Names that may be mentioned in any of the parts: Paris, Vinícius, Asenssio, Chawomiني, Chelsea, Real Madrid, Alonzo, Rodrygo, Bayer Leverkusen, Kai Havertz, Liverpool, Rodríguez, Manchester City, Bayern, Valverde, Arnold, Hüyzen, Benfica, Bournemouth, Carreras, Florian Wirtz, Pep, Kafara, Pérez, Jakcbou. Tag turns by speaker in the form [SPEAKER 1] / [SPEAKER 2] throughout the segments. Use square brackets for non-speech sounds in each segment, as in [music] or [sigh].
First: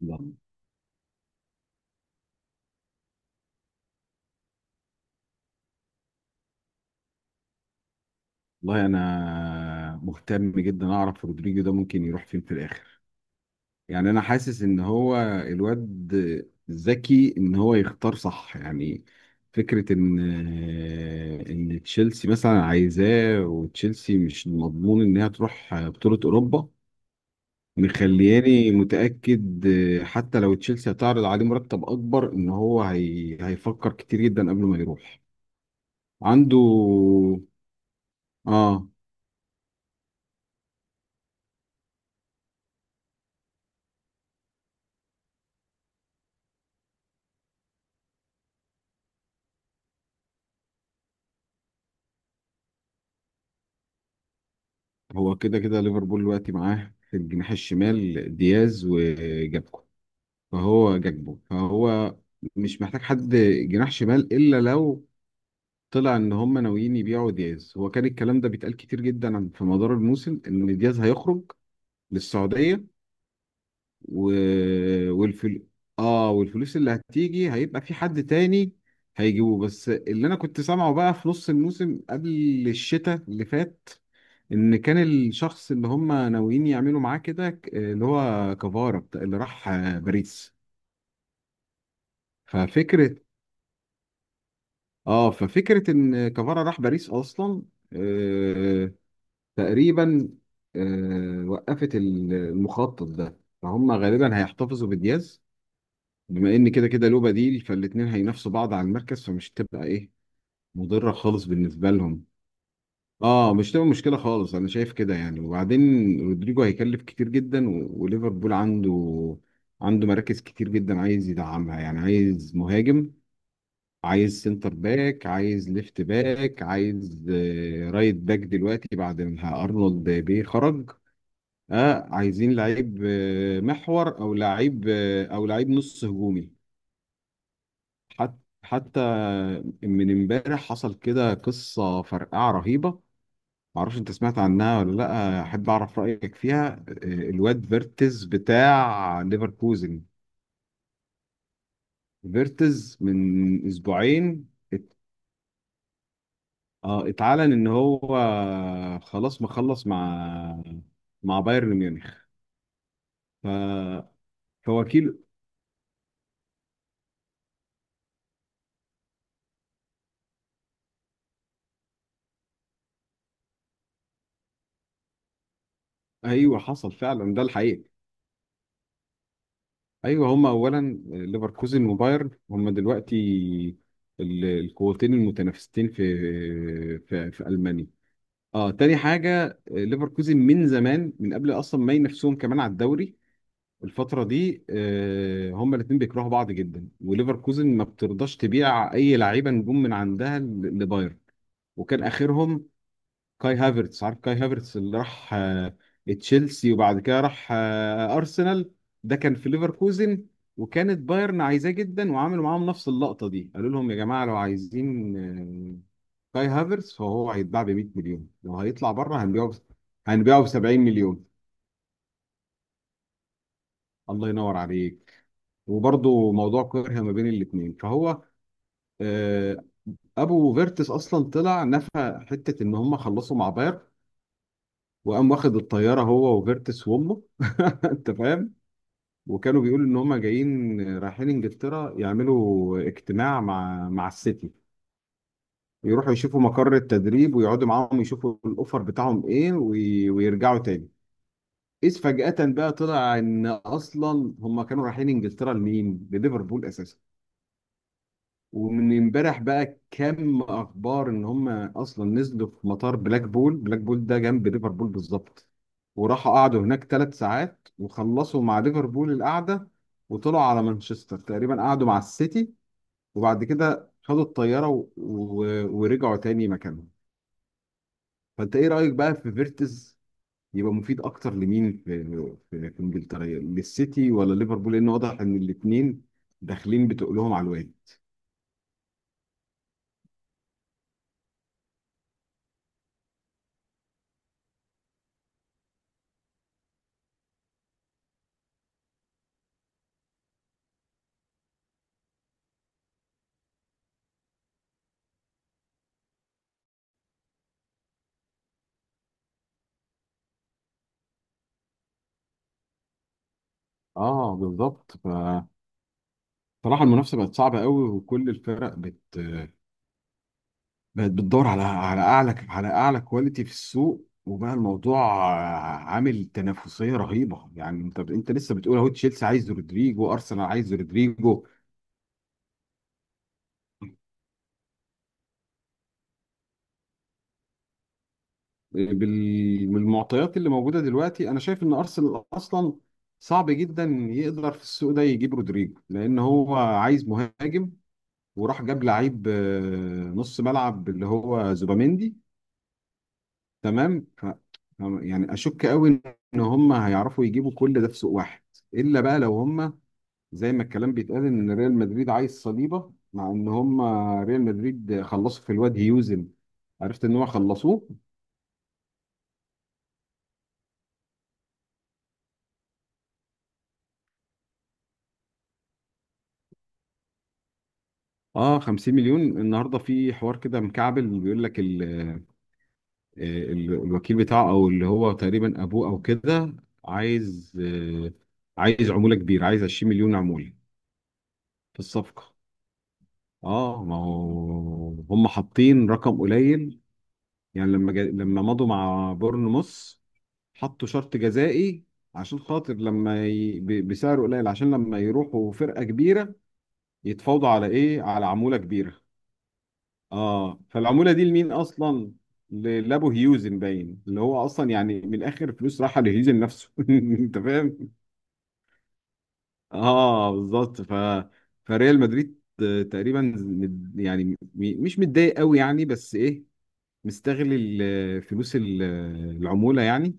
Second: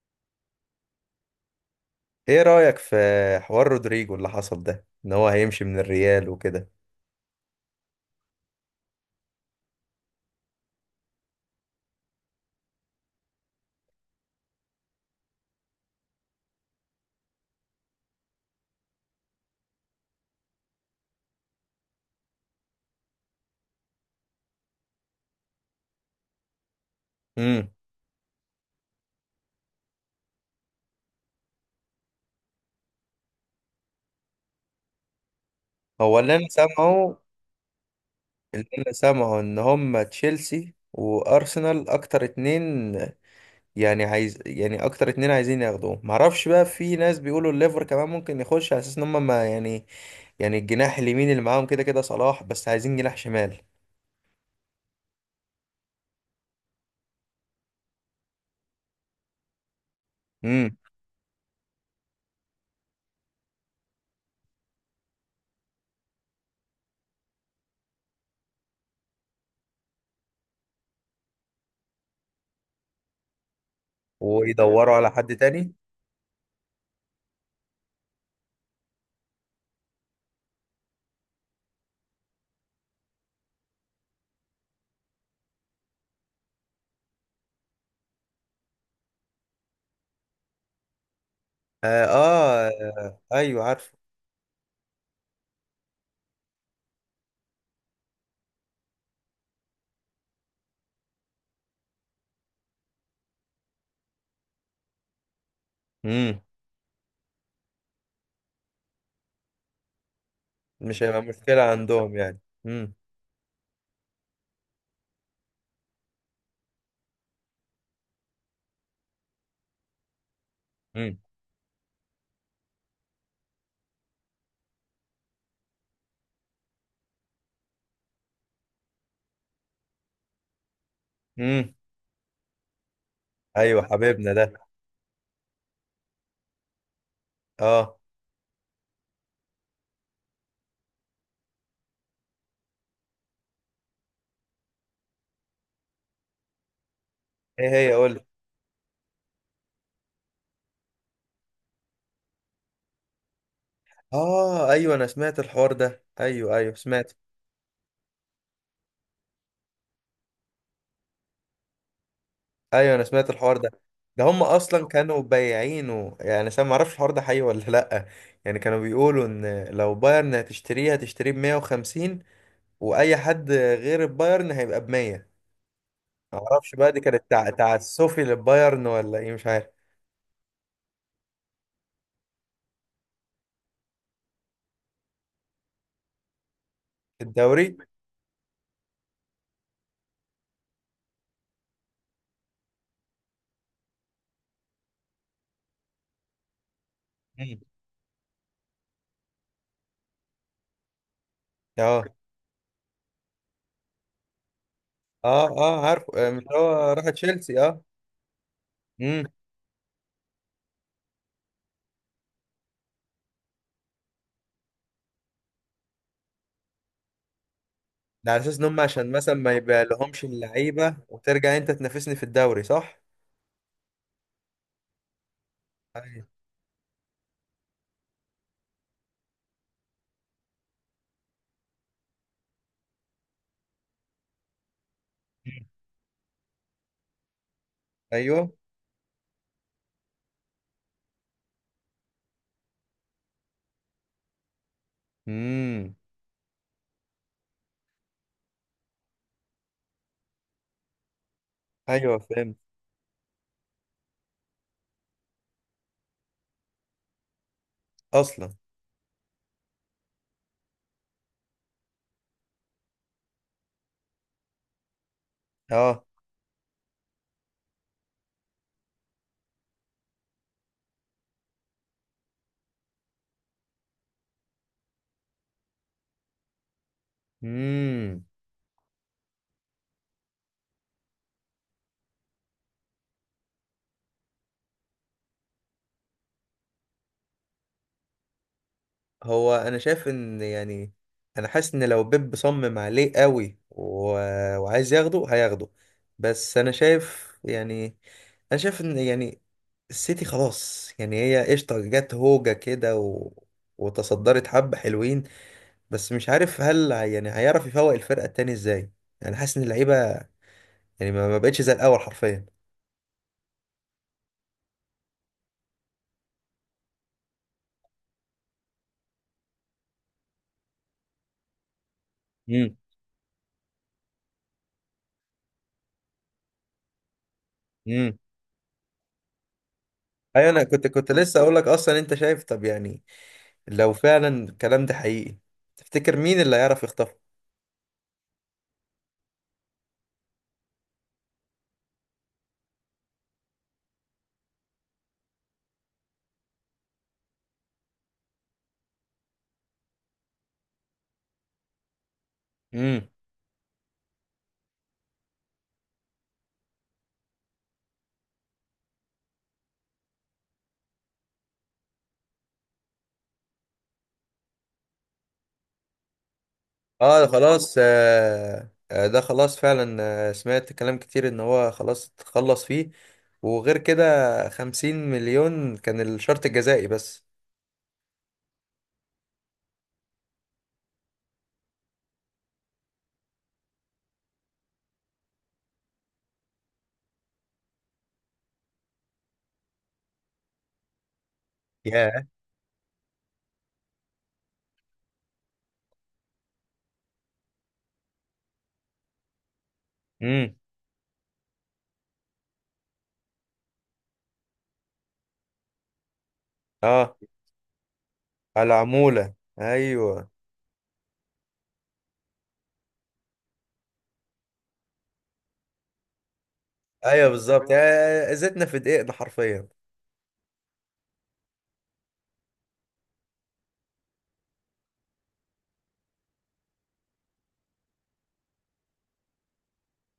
[SPEAKER 1] والله،
[SPEAKER 2] ايه رأيك في حوار رودريجو اللي حصل ده ان هو هيمشي من الريال وكده؟
[SPEAKER 1] انا مهتم جدا اعرف رودريجو ده ممكن يروح فين في الاخر. يعني انا حاسس ان هو الواد ذكي، ان هو يختار صح يعني. فكرة ان تشيلسي مثلا عايزاه، وتشيلسي مش مضمون انها تروح بطولة اوروبا
[SPEAKER 2] امم.
[SPEAKER 1] مخلياني متأكد. حتى لو تشيلسي هتعرض عليه مرتب اكبر، ان هو هيفكر كتير جدا قبل ما يروح
[SPEAKER 2] هو اللي انا
[SPEAKER 1] عنده.
[SPEAKER 2] سامعه،
[SPEAKER 1] اه،
[SPEAKER 2] ان هم تشيلسي وارسنال اكتر اتنين. يعني عايز اكتر اتنين عايزين ياخدوه، معرفش بقى، في ناس بيقولوا الليفر كمان ممكن يخش على اساس ان هم ما يعني، يعني الجناح اليمين اللي معاهم كده كده صلاح، بس عايزين جناح شمال.
[SPEAKER 1] هو كده كده ليفربول دلوقتي معاه في الجناح الشمال دياز وجاكبو.
[SPEAKER 2] امم.
[SPEAKER 1] فهو جاكبو، فهو مش محتاج حد جناح شمال الا لو طلع ان هم ناويين يبيعوا دياز. هو كان الكلام ده بيتقال كتير جدا في مدار الموسم ان دياز هيخرج للسعودية و...
[SPEAKER 2] ويدوروا على حد
[SPEAKER 1] والفل...
[SPEAKER 2] تاني.
[SPEAKER 1] اه والفلوس اللي هتيجي هيبقى في حد تاني هيجيبه. بس اللي انا كنت سامعه بقى في نص الموسم قبل الشتاء اللي فات، ان كان الشخص اللي هم ناويين يعملوا معاه كده اللي هو كفارا، اللي راح باريس.
[SPEAKER 2] آه, اه,
[SPEAKER 1] ففكره
[SPEAKER 2] آه ايوه عارفه.
[SPEAKER 1] اه ففكره ان كفارا راح باريس اصلا، آه تقريبا. وقفت المخطط ده، فهم غالبا هيحتفظوا بدياز،
[SPEAKER 2] امم.
[SPEAKER 1] بما ان كده كده له بديل، فالاتنين هينافسوا بعض على المركز، فمش تبقى ايه،
[SPEAKER 2] مش
[SPEAKER 1] مضره
[SPEAKER 2] هيبقى
[SPEAKER 1] خالص
[SPEAKER 2] مشكلة
[SPEAKER 1] بالنسبه
[SPEAKER 2] عندهم
[SPEAKER 1] لهم.
[SPEAKER 2] يعني. امم.
[SPEAKER 1] اه، مش تبقى مشكله خالص، انا شايف كده يعني. وبعدين رودريجو هيكلف كتير جدا، وليفربول عنده مراكز كتير جدا عايز يدعمها. يعني عايز مهاجم، عايز سنتر باك، عايز ليفت باك، عايز رايت باك دلوقتي بعد ما ارنولد بيه خرج.
[SPEAKER 2] امم.
[SPEAKER 1] اه، عايزين لعيب
[SPEAKER 2] ايوه
[SPEAKER 1] محور،
[SPEAKER 2] حبيبنا
[SPEAKER 1] او
[SPEAKER 2] ده.
[SPEAKER 1] لعيب او لعيب نص هجومي.
[SPEAKER 2] اه.
[SPEAKER 1] حتى من امبارح حصل كده قصه فرقعه رهيبه، معرفش انت سمعت عنها ولا لا، احب اعرف رايك فيها. الواد
[SPEAKER 2] ايه هي قول لي؟
[SPEAKER 1] فيرتز بتاع ليفركوزن، فيرتز من اسبوعين
[SPEAKER 2] اه ايوه انا سمعت الحوار ده، ايوه ايوه سمعت.
[SPEAKER 1] اتعلن ان هو خلاص مخلص مع بايرن ميونخ.
[SPEAKER 2] ايوه انا سمعت الحوار ده.
[SPEAKER 1] ف
[SPEAKER 2] ده هم اصلا
[SPEAKER 1] فوكيل.
[SPEAKER 2] كانوا بايعينه، يعني انا ما اعرفش الحوار ده حقيقي ولا لا. يعني كانوا بيقولوا ان لو بايرن هتشتريه هتشتريه ب 150، واي حد غير البايرن هيبقى ب 100. ما
[SPEAKER 1] ايوه،
[SPEAKER 2] اعرفش بقى،
[SPEAKER 1] حصل
[SPEAKER 2] دي كانت
[SPEAKER 1] فعلا ده الحقيقه.
[SPEAKER 2] تعسفي للبايرن ولا ايه، مش عارف.
[SPEAKER 1] ايوه، هما اولا ليفركوزن وبايرن هما دلوقتي القوتين المتنافستين في
[SPEAKER 2] الدوري.
[SPEAKER 1] المانيا. اه، تاني حاجة، ليفركوزن من زمان، من قبل اصلا ما ينافسوهم كمان على الدوري الفترة دي. هما الاتنين بيكرهوا بعض جدا،
[SPEAKER 2] مم.
[SPEAKER 1] وليفركوزن ما بترضاش تبيع اي لعيبة نجوم من عندها لبايرن. وكان
[SPEAKER 2] اه
[SPEAKER 1] اخرهم كاي هافرتس. عارف كاي هافرتس اللي راح
[SPEAKER 2] اه اه عارفه، مش
[SPEAKER 1] تشيلسي
[SPEAKER 2] هو
[SPEAKER 1] وبعد
[SPEAKER 2] راح
[SPEAKER 1] كده راح
[SPEAKER 2] تشيلسي؟ اه.
[SPEAKER 1] ارسنال؟ ده كان في ليفركوزن، وكانت بايرن عايزاه جدا، وعملوا معاهم نفس اللقطه دي، قالوا لهم: يا جماعه، لو عايزين كاي هافرتس فهو هيتباع ب 100 مليون،
[SPEAKER 2] ده على اساس
[SPEAKER 1] لو
[SPEAKER 2] ان هم
[SPEAKER 1] هيطلع
[SPEAKER 2] عشان
[SPEAKER 1] بره
[SPEAKER 2] مثلا ما يبقى لهمش
[SPEAKER 1] هنبيعه ب 70
[SPEAKER 2] اللعيبه
[SPEAKER 1] مليون.
[SPEAKER 2] وترجع انت تنافسني في الدوري، صح.
[SPEAKER 1] الله ينور عليك.
[SPEAKER 2] ايوه.
[SPEAKER 1] وبرضه موضوع كره ما بين الاثنين، فهو آه، ابو فيرتس اصلا طلع نفى حته ان هم خلصوا مع بايرن، وقام واخد الطياره هو وفيرتس وامه [laughs] انت
[SPEAKER 2] ايوه.
[SPEAKER 1] فاهم. وكانوا بيقولوا ان هم جايين رايحين انجلترا يعملوا اجتماع مع السيتي،
[SPEAKER 2] امم.
[SPEAKER 1] يروحوا يشوفوا مقر التدريب ويقعدوا معاهم يشوفوا الاوفر بتاعهم ايه، ويرجعوا تاني. اذ
[SPEAKER 2] ايوه
[SPEAKER 1] فجأة
[SPEAKER 2] فهمت.
[SPEAKER 1] بقى طلع ان اصلا هم كانوا رايحين انجلترا لمين؟ لليفربول اساسا.
[SPEAKER 2] اصلا.
[SPEAKER 1] ومن امبارح بقى كم اخبار ان هم اصلا نزلوا في مطار بلاك بول، بلاك بول ده جنب ليفربول بالظبط،
[SPEAKER 2] اه.
[SPEAKER 1] وراحوا قعدوا هناك 3 ساعات وخلصوا مع ليفربول القعده، وطلعوا على مانشستر تقريبا قعدوا مع السيتي، وبعد كده خدوا الطياره ورجعوا تاني مكانهم.
[SPEAKER 2] امم.
[SPEAKER 1] فانت ايه رايك بقى في فيرتز؟ يبقى مفيد اكتر لمين، في انجلترا، للسيتي ولا ليفربول؟ لان واضح ان الاثنين داخلين، بتقولهم على الواد.
[SPEAKER 2] هو انا شايف ان يعني انا حاسس ان لو بيب صمم عليه قوي، و... وعايز ياخده هياخده. بس انا شايف يعني انا شايف ان يعني السيتي خلاص، يعني هي قشطه جت هوجه كده، و... وتصدرت حبه حلوين. بس مش عارف هل يعني هيعرف يفوق الفرقه التاني ازاي. يعني حاسس ان اللعيبه يعني ما بقتش زي الاول حرفيا.
[SPEAKER 1] اه، بالظبط. صراحة المنافسة بقت صعبة قوي، وكل الفرق بقت بتدور على
[SPEAKER 2] امم.
[SPEAKER 1] أعلى كواليتي في السوق، وبقى الموضوع عامل تنافسية رهيبة. يعني أنت
[SPEAKER 2] امم.
[SPEAKER 1] أنت لسه بتقول أهو، تشيلسي عايز رودريجو، أرسنال
[SPEAKER 2] ايوه انا
[SPEAKER 1] عايز
[SPEAKER 2] كنت لسه
[SPEAKER 1] رودريجو.
[SPEAKER 2] اقول لك، اصلا انت شايف، طب يعني لو فعلا الكلام ده حقيقي تفتكر مين اللي هيعرف يخطفه؟
[SPEAKER 1] بالمعطيات اللي موجودة دلوقتي أنا شايف إن أرسنال أصلا صعب جدا يقدر في السوق ده يجيب رودريجو، لأن هو عايز مهاجم وراح جاب لعيب نص ملعب اللي هو زوباميندي،
[SPEAKER 2] امم.
[SPEAKER 1] تمام. يعني اشك قوي ان هم هيعرفوا يجيبوا كل ده في سوق واحد، الا بقى لو هم زي ما الكلام بيتقال ان ريال مدريد عايز صليبه، مع ان هم ريال مدريد خلصوا في الواد هيوزن. عرفت ان
[SPEAKER 2] اه ده
[SPEAKER 1] هو
[SPEAKER 2] خلاص،
[SPEAKER 1] خلصوه.
[SPEAKER 2] ده خلاص فعلا. سمعت كلام كتير ان هو خلاص تخلص فيه. وغير كده، 50 مليون كان الشرط الجزائي بس.
[SPEAKER 1] اه، 50 مليون. النهارده في حوار كده مكعبل بيقول لك آه، الوكيل بتاعه، او اللي هو تقريبا ابوه او كده، عايز عموله كبيره، عايز 20 مليون عموله في
[SPEAKER 2] ياه.
[SPEAKER 1] الصفقه. اه، ما هو هم حاطين رقم قليل. يعني لما مضوا مع بورنموث
[SPEAKER 2] امم.
[SPEAKER 1] حطوا شرط جزائي، عشان خاطر بسعر قليل، عشان لما يروحوا فرقة كبيرة
[SPEAKER 2] اه.
[SPEAKER 1] يتفاوضوا على ايه؟ على عمولة
[SPEAKER 2] على
[SPEAKER 1] كبيرة.
[SPEAKER 2] العمولة. ايوه.
[SPEAKER 1] اه، فالعمولة دي لمين اصلا؟ لابو هيوزن باين، اللي هو اصلا، يعني من الاخر، فلوس رايحة لهيوزن نفسه [laughs]
[SPEAKER 2] ايوه
[SPEAKER 1] انت
[SPEAKER 2] بالظبط،
[SPEAKER 1] فاهم.
[SPEAKER 2] يعني زيتنا في دقيقنا حرفيا.
[SPEAKER 1] اه، بالظبط. فريال مدريد تقريبا يعني مش متضايق قوي يعني، بس ايه، مستغل فلوس العمولة يعني.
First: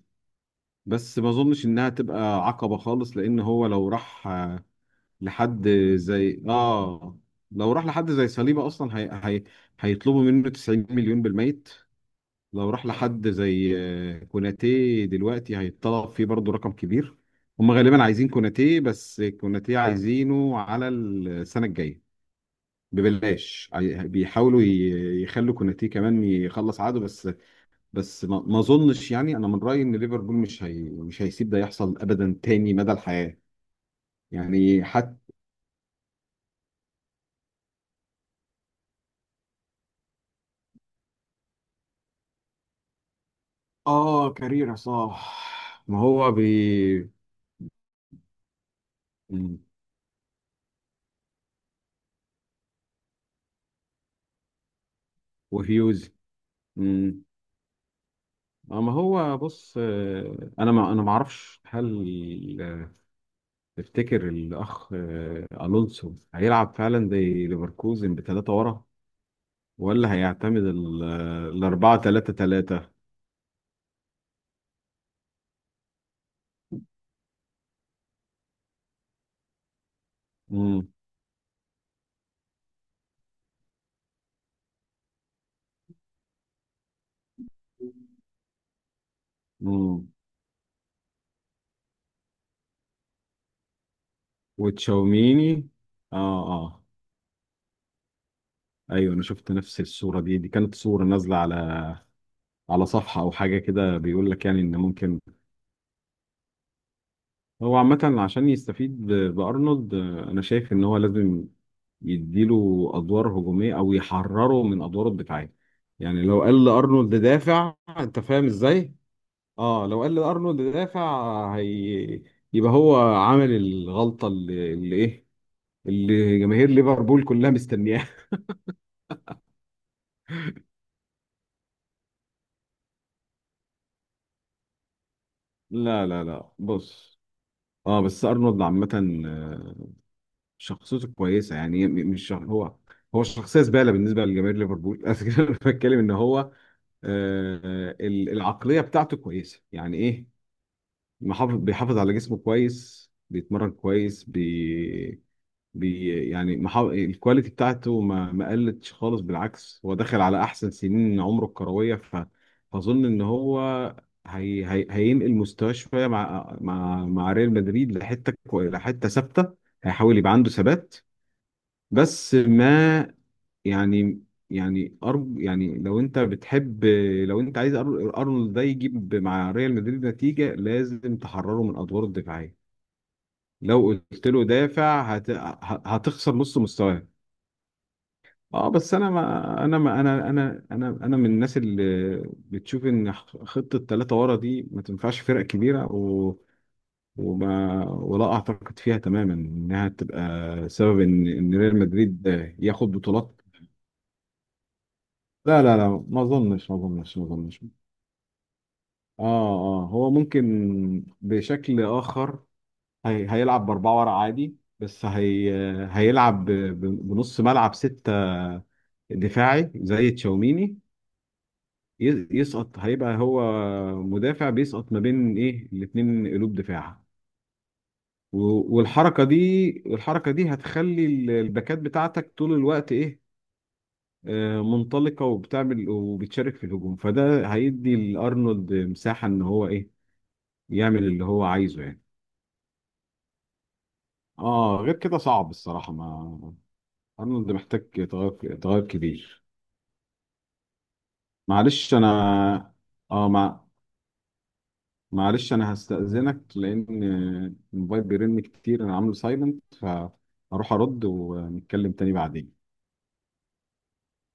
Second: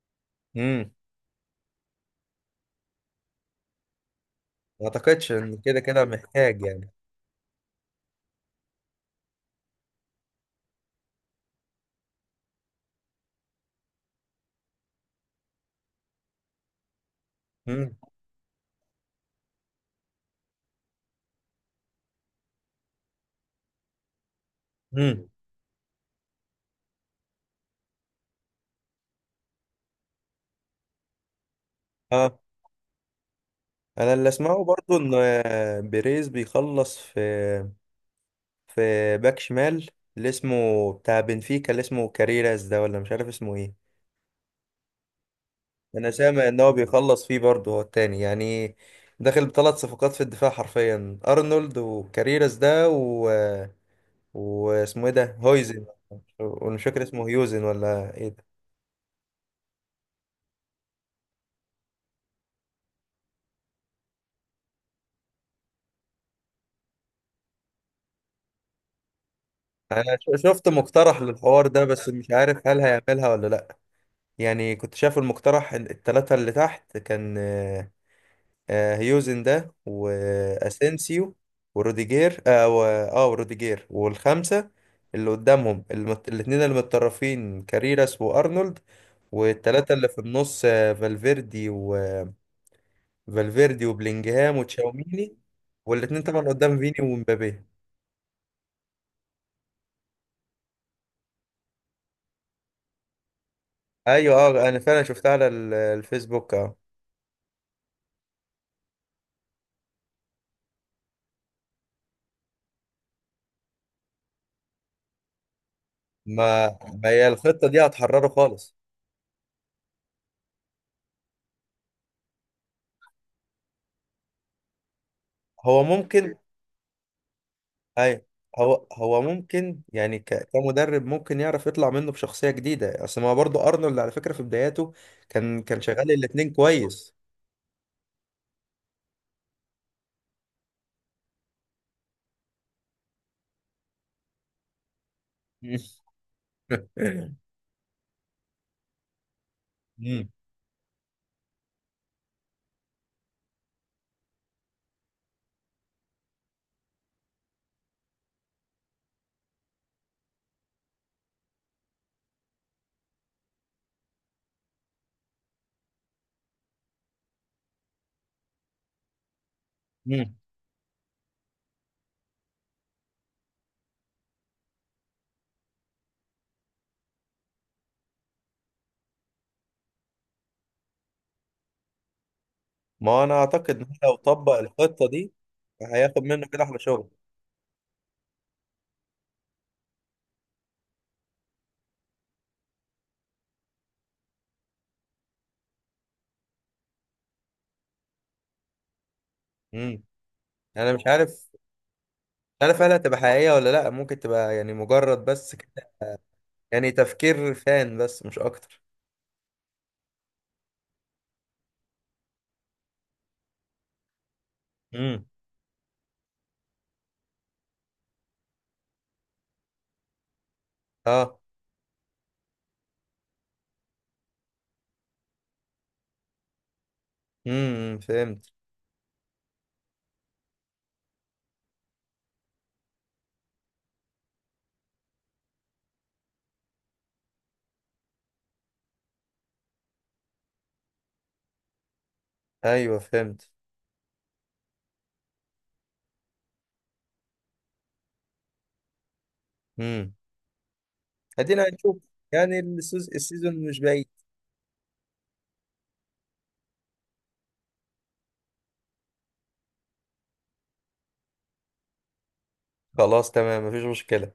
[SPEAKER 2] امم.
[SPEAKER 1] بس ما اظنش انها تبقى عقبة خالص، لان هو
[SPEAKER 2] ما اعتقدش ان
[SPEAKER 1] لحد
[SPEAKER 2] كده كده
[SPEAKER 1] زي
[SPEAKER 2] محتاج يعني.
[SPEAKER 1] اه لو راح لحد زي صليبة اصلا هي... هيطلبوا منه 90 مليون بالميت. لو راح لحد زي كوناتي دلوقتي هيتطلب فيه برضه رقم كبير. هم
[SPEAKER 2] امم.
[SPEAKER 1] غالبا عايزين كوناتي، بس كوناتي عايزينه على السنة الجاية ببلاش، بيحاولوا
[SPEAKER 2] امم.
[SPEAKER 1] يخلوا كوناتي كمان يخلص عقده بس. بس ما اظنش. يعني انا من رايي ان ليفربول مش هيسيب ده يحصل ابدا
[SPEAKER 2] اه
[SPEAKER 1] تاني مدى الحياه.
[SPEAKER 2] انا اللي اسمعه
[SPEAKER 1] يعني
[SPEAKER 2] برضو ان
[SPEAKER 1] حتى.
[SPEAKER 2] بيريز بيخلص في، في باك شمال، اللي اسمه بتاع بنفيكا اللي اسمه كاريراس ده، ولا مش عارف اسمه ايه.
[SPEAKER 1] اه، كاريرا صح. ما
[SPEAKER 2] انا
[SPEAKER 1] هو بي.
[SPEAKER 2] سامع ان هو بيخلص فيه برضه، هو التاني يعني داخل
[SPEAKER 1] مم.
[SPEAKER 2] بثلاث صفقات في الدفاع حرفيا، ارنولد وكاريراس ده، و... واسمه ايه ده، هويزن.
[SPEAKER 1] وهيوز.
[SPEAKER 2] ومش فاكر
[SPEAKER 1] مم.
[SPEAKER 2] اسمه هيوزن ولا ايه.
[SPEAKER 1] ما هو بص. انا ما انا ما اعرفش، هل تفتكر الاخ الونسو هيلعب فعلا زي ليفركوزن بثلاثه ورا، ولا
[SPEAKER 2] انا
[SPEAKER 1] هيعتمد
[SPEAKER 2] شفت مقترح للحوار ده،
[SPEAKER 1] الاربعه
[SPEAKER 2] بس مش
[SPEAKER 1] ثلاثه
[SPEAKER 2] عارف هل
[SPEAKER 1] ثلاثه؟
[SPEAKER 2] هيعملها ولا لا. يعني كنت شايف المقترح، التلاتة اللي تحت كان هيوزن ده،
[SPEAKER 1] امم،
[SPEAKER 2] واسينسيو، وروديجير، اه وروديجير والخمسة اللي قدامهم، الاتنين اللي متطرفين كاريراس وارنولد، والتلاتة اللي في النص فالفيردي، وفالفيردي وبلينجهام وتشاوميني،
[SPEAKER 1] وتشاوميني. اه،
[SPEAKER 2] والاتنين طبعا قدام
[SPEAKER 1] اه.
[SPEAKER 2] فيني ومبابي.
[SPEAKER 1] ايوه، انا شفت نفس الصوره دي. دي كانت صوره نازله على صفحه او حاجه كده بيقول
[SPEAKER 2] ايوه
[SPEAKER 1] لك، يعني
[SPEAKER 2] اه
[SPEAKER 1] ان
[SPEAKER 2] انا فعلا
[SPEAKER 1] ممكن.
[SPEAKER 2] شفتها على الفيسبوك آه.
[SPEAKER 1] هو عامه عشان يستفيد بارنولد، انا شايف ان هو لازم يديله ادوار هجوميه او يحرره من ادواره الدفاعيه. يعني لو قال
[SPEAKER 2] ما ما
[SPEAKER 1] لارنولد
[SPEAKER 2] هي الخطة
[SPEAKER 1] دافع،
[SPEAKER 2] دي
[SPEAKER 1] انت
[SPEAKER 2] هتحرره
[SPEAKER 1] فاهم
[SPEAKER 2] خالص.
[SPEAKER 1] ازاي؟ اه، لو قال لارنولد دافع يبقى هو عمل الغلطه اللي ايه،
[SPEAKER 2] هو ممكن.
[SPEAKER 1] اللي جماهير ليفربول كلها مستنياها
[SPEAKER 2] اي.
[SPEAKER 1] [laughs]
[SPEAKER 2] هو ممكن يعني كمدرب ممكن يعرف يطلع منه بشخصية جديدة، اصل ما برضه ارنولد على فكرة في بداياته كان
[SPEAKER 1] لا،
[SPEAKER 2] شغال
[SPEAKER 1] لا، لا،
[SPEAKER 2] الاتنين كويس.
[SPEAKER 1] بص. اه، بس ارنولد عامه شخصيته كويسه، يعني م- مش شخ... هو شخصيه زباله بالنسبه لجماهير ليفربول [laughs] بس كده انا بتكلم
[SPEAKER 2] [laughs]
[SPEAKER 1] ان هو العقليه بتاعته كويسه، يعني ايه،
[SPEAKER 2] مم.
[SPEAKER 1] محافظ، بيحافظ على جسمه كويس، بيتمرن كويس، بي... بي يعني محافظ. الكواليتي بتاعته ما قلتش خالص، بالعكس هو داخل على احسن سنين عمره الكرويه. فاظن ان هو هينقل مستواه شويه مع ريال مدريد، لحته ثابته، هيحاول يبقى
[SPEAKER 2] مم.
[SPEAKER 1] عنده ثبات. بس ما، يعني، يعني أرب يعني لو انت بتحب، لو انت عايز أر- ارنولد ده يجيب مع ريال مدريد نتيجه، لازم تحرره من ادواره الدفاعيه.
[SPEAKER 2] ما انا اعتقد ان
[SPEAKER 1] لو
[SPEAKER 2] لو
[SPEAKER 1] قلت له
[SPEAKER 2] طبق
[SPEAKER 1] دافع
[SPEAKER 2] الخطة دي هياخد
[SPEAKER 1] هتخسر
[SPEAKER 2] منه
[SPEAKER 1] نص
[SPEAKER 2] كده احلى
[SPEAKER 1] مستواه.
[SPEAKER 2] شغل.
[SPEAKER 1] اه، بس انا ما انا ما انا انا انا انا من الناس اللي بتشوف ان خطه ثلاثه ورا دي ما تنفعش فرق كبيره، و... وما ولا اعتقد فيها تماما انها
[SPEAKER 2] مم.
[SPEAKER 1] تبقى
[SPEAKER 2] انا
[SPEAKER 1] سبب
[SPEAKER 2] مش
[SPEAKER 1] ان
[SPEAKER 2] عارف،
[SPEAKER 1] ان ريال مدريد
[SPEAKER 2] مش عارف
[SPEAKER 1] ياخد
[SPEAKER 2] هل هتبقى
[SPEAKER 1] بطولات.
[SPEAKER 2] حقيقية ولا لا، ممكن تبقى يعني مجرد بس
[SPEAKER 1] لا، لا، لا، ما اظنش، ما
[SPEAKER 2] يعني
[SPEAKER 1] اظنش، ما
[SPEAKER 2] تفكير
[SPEAKER 1] اظنش. اه.
[SPEAKER 2] فان بس مش اكتر.
[SPEAKER 1] اه، هو ممكن بشكل اخر، هيلعب باربعه ورا عادي، بس
[SPEAKER 2] مم.
[SPEAKER 1] هيلعب بنص ملعب سته دفاعي زي تشاوميني.
[SPEAKER 2] اه.
[SPEAKER 1] يسقط، هيبقى هو مدافع بيسقط ما بين ايه الاتنين قلوب دفاع.
[SPEAKER 2] فهمت.
[SPEAKER 1] والحركه دي، الحركه دي هتخلي الباكات بتاعتك طول الوقت ايه، منطلقة وبتعمل وبتشارك في الهجوم، فده هيدي لأرنولد مساحة، إن هو إيه، يعمل اللي هو عايزه يعني.
[SPEAKER 2] ايوه فهمت.
[SPEAKER 1] آه، غير كده صعب الصراحة. ما أرنولد محتاج تغير، تغير كبير.
[SPEAKER 2] امم. ادينا
[SPEAKER 1] معلش
[SPEAKER 2] هنشوف، يعني
[SPEAKER 1] أنا آه
[SPEAKER 2] السيزون
[SPEAKER 1] مع...
[SPEAKER 2] مش بعيد.
[SPEAKER 1] معلش أنا هستأذنك، لأن الموبايل بيرن كتير، أنا عامله سايلنت، فهروح أرد ونتكلم تاني بعدين.
[SPEAKER 2] خلاص تمام، مفيش مشكلة.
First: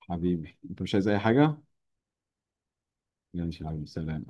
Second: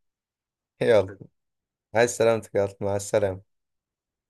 [SPEAKER 1] حبيبي، أنت مش عايز
[SPEAKER 2] يلا.
[SPEAKER 1] أي حاجة؟
[SPEAKER 2] عايز سلامتك يا مع السلامة.
[SPEAKER 1] ماشي يا حبيبي، سلام.